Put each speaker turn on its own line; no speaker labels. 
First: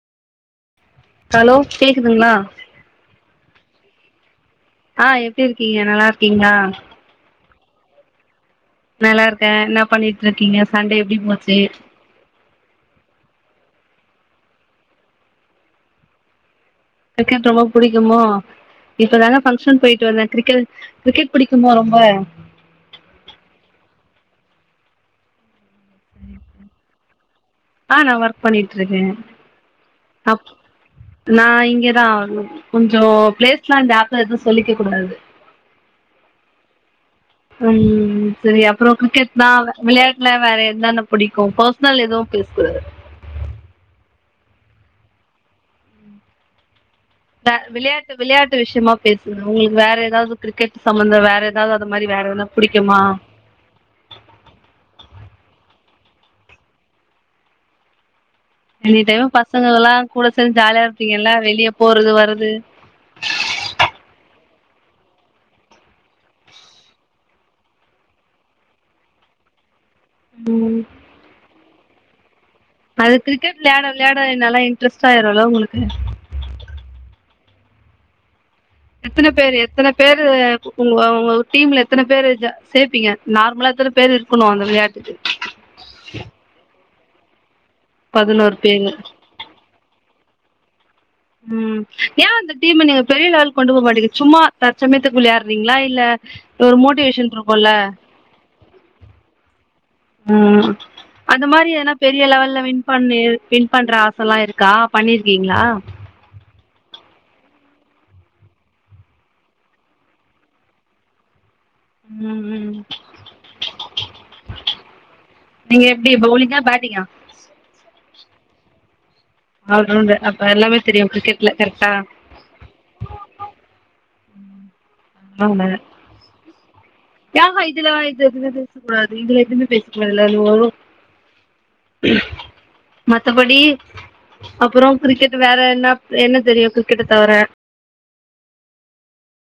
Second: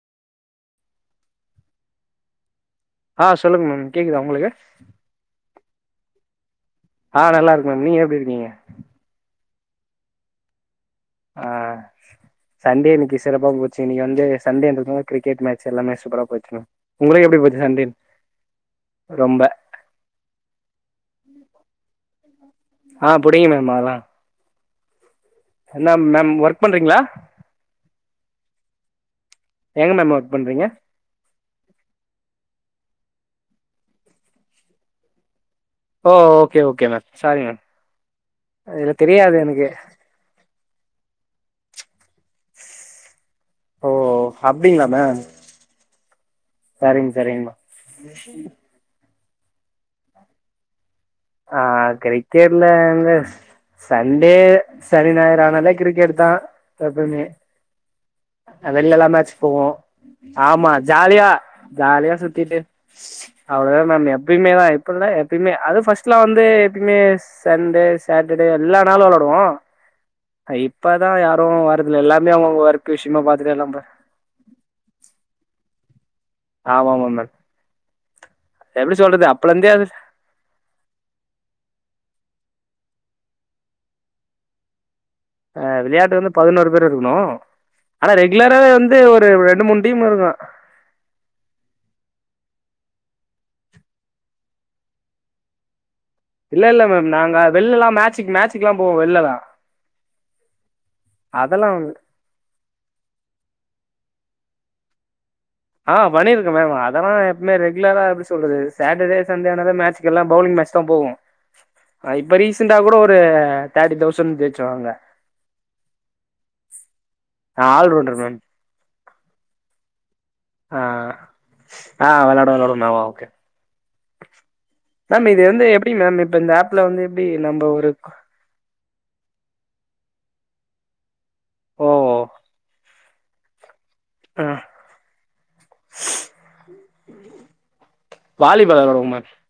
hello கேக்குதுங்களா
ஆ சொல்லுங்க மேம் கேக்குதா உங்களுக்கு
ஆ எப்டி இருக்கீங்க நல்லா இருக்கீங்களா
ஆ நல்லா இருக்கே மேம் நீங்க எப்டி இருக்கீங்க
நல்லா இருக்கே என்னா பண்ணிட்டு இருக்கீங்க சண்டே எப்டி
ஆ
போச்சு
சண்டே இன்னிக்கு சிறப்பா போச்சு இன்னிக்கு வந்து சண்டேறதுனால கிரிக்கெட் மேட்ச் எல்லாமே சூப்பரா போச்சு மேம் உங்களுக்கு எப்டி
கிரிக்கெட்
போச்சு
ரொம்ப
சண்டே
புடிக்குமோ இப்பதாங்க
ரொம்ப
பங்க்ஷன் போயிட்டு வந்தே கிரிக்கெ கிரிக்கெட் புடிக்குமோ ரொம்ப
ஆ புடிக்கும் மேம் அதலாம் என்ன மேம் ஒர்க் பண்றீங்களா
ஆ நான் ஒர்க் பண்ணிட்டு இருக்கேன்
எங்க மேம் ஒர்க்
அப்
பண்றீங்க
நான் இங்கதான் கொஞ்சம் பிளேஸ்லாம் [unintelligible] எதும் சொல்லிக்க கூடாது
ஓ okay okay ma'am sorry ma'am
ம் செரி
இதுல
அப்புறம் கிரிக்கெட்
தெரியாது எனக்கு
தான் விளையா இல்ல வேற என்னனா புடிக்கும் பர்சனல் எதுவும் பேச கூடாது
ஓ அப்படிங்களா மேம் சரிங்க சரிங்க
வே
மேம்
விளையாட்டு விளையாட்டு விஷமா பேசுங்க உங்களுக்கு வேற ஏதாது கிரிக்கெட் சம்பந்தம் வேற
ஆ
ஏதாவது அது மாரி வேற எதனா
கிரிக்கெட்ல
புடிக்குமா
எங்க சண்டே சனி ஞாயர் ஆனாலே கிரிக்கெட் தான் எப்பமே
எனி
வெள்ல்லா
டைம்
மேச்சு போவோம்
பசங்கல்லா கூட சேந்து
ஆமா ஜாலியா
இருப்பீங்கல்ல வெளிய போறது
ஜாலியா
வர்றது
சுத்திட்டு அவ்வளவுதான் மேம் எப்யுமே தான் இருக்கோல்ல எப்பயுமே அது ஃபர்ஸ்ட் ஃபஸ்ட்லா வந்து எப்பயுமே சண்டே சாட்டடே எல்லா நாளும் விளாடுவோம் இப்பதான் யாரும் வரதுல்ல எல்லாமே அவங்அவங்க ஒர்க்
அது
விஷயமா பாத்துட்டு
கிரிக்கெட்
எல்லா போ
விளயாட விளயாட நல்லா இன்ட்ரெஸ்ட ஆயிடொல உங்களுக்கு
ஆமா ஆமா மேம் எப்டி
எத்தன
சொல்றது
பேரு
அப்பலந்தே அது
எத்தன பேரு உங்க டீம்ல எத்தன பேர் சேப்பீங்க நார்மலா எத்தன பேர் இருக்கணும் அந்த விளயாட்டுக்கு
விளையாட்டு வந்து பதினோரு பேர் இருக்கொணும் ஆனா
பதினோரு
ரெகுலராவே
பேரு
வந்து ஒரு ரெண்டு மூணு டீம் இருக்கும்
ம் ஏன் அந்த டீம் நீங்க பெரிய லெவல் கொண்டு போக மாட்டீங்க சும்மா தற்சமயத்துக்கு விளயாறீங்களா இல்ல
இல்ல
ஒரு
இல்ல மேம்
மோட்டிவேஷன்
நாங்க
இருக்குல்ல
வெள்லலாம் மேட்சுக் மேட்சக்கு எல்லாம் போவோம் வெள்லலாம்
ம் அந்த மாரி ஏனா பே பெரிய லெவல்ல வின் பண்ணி வின் பண்ற ஆசலாம் இருக்கா பண்ணிருக்கீங்களா
ஆ பண்ணியிருக்கே மேம் அதெல்லாம் எப்மே ரெகுலராக எப்டி சொல்றது சாட்டர்டே சண்டானதான் மேட்ச்குக்கெல்லாம் பவுல்லிங் மேட்ச் தான் போவோம்
[inaudible]
ஆ இப்ப
ம் ம்
ரீசண்டா கூட ஒரு தேர்டி தௌசண்ட் ஜெய்சச்சுவாங்க
நீங்க எப்டி பவுலிங்கா பேட்டிங்கா
நான் ஆல் ரவுண்டர் மேம்
ஆல்ரவுண்டர் அப்ப எல்லாமே
ஆ
தெரியும் கிரிக்கெட்ல கரெக்டா
ஆ வெளாடுவே வெளாடுவே மேம் ஓகே மேம் இது வந்து எப்டி மேம் இப்ப இந்த அப்ல வந்து எப்டி
யஹா
நம்ப
இதுல
ஒரு
இது எதுவுமே பேசக்க கூடாது இதுல எதுவுமே பேசக்கூடாதுல்ல ஐயோ
ஓ
மத்தபடி
ஆ
அப்பொறம் கிரிக்கெட் வேற என்ன என்ன தெரியும் கிரிக்கெட்ட தவர
வாலி பால் வெளாடுவோம் மேம்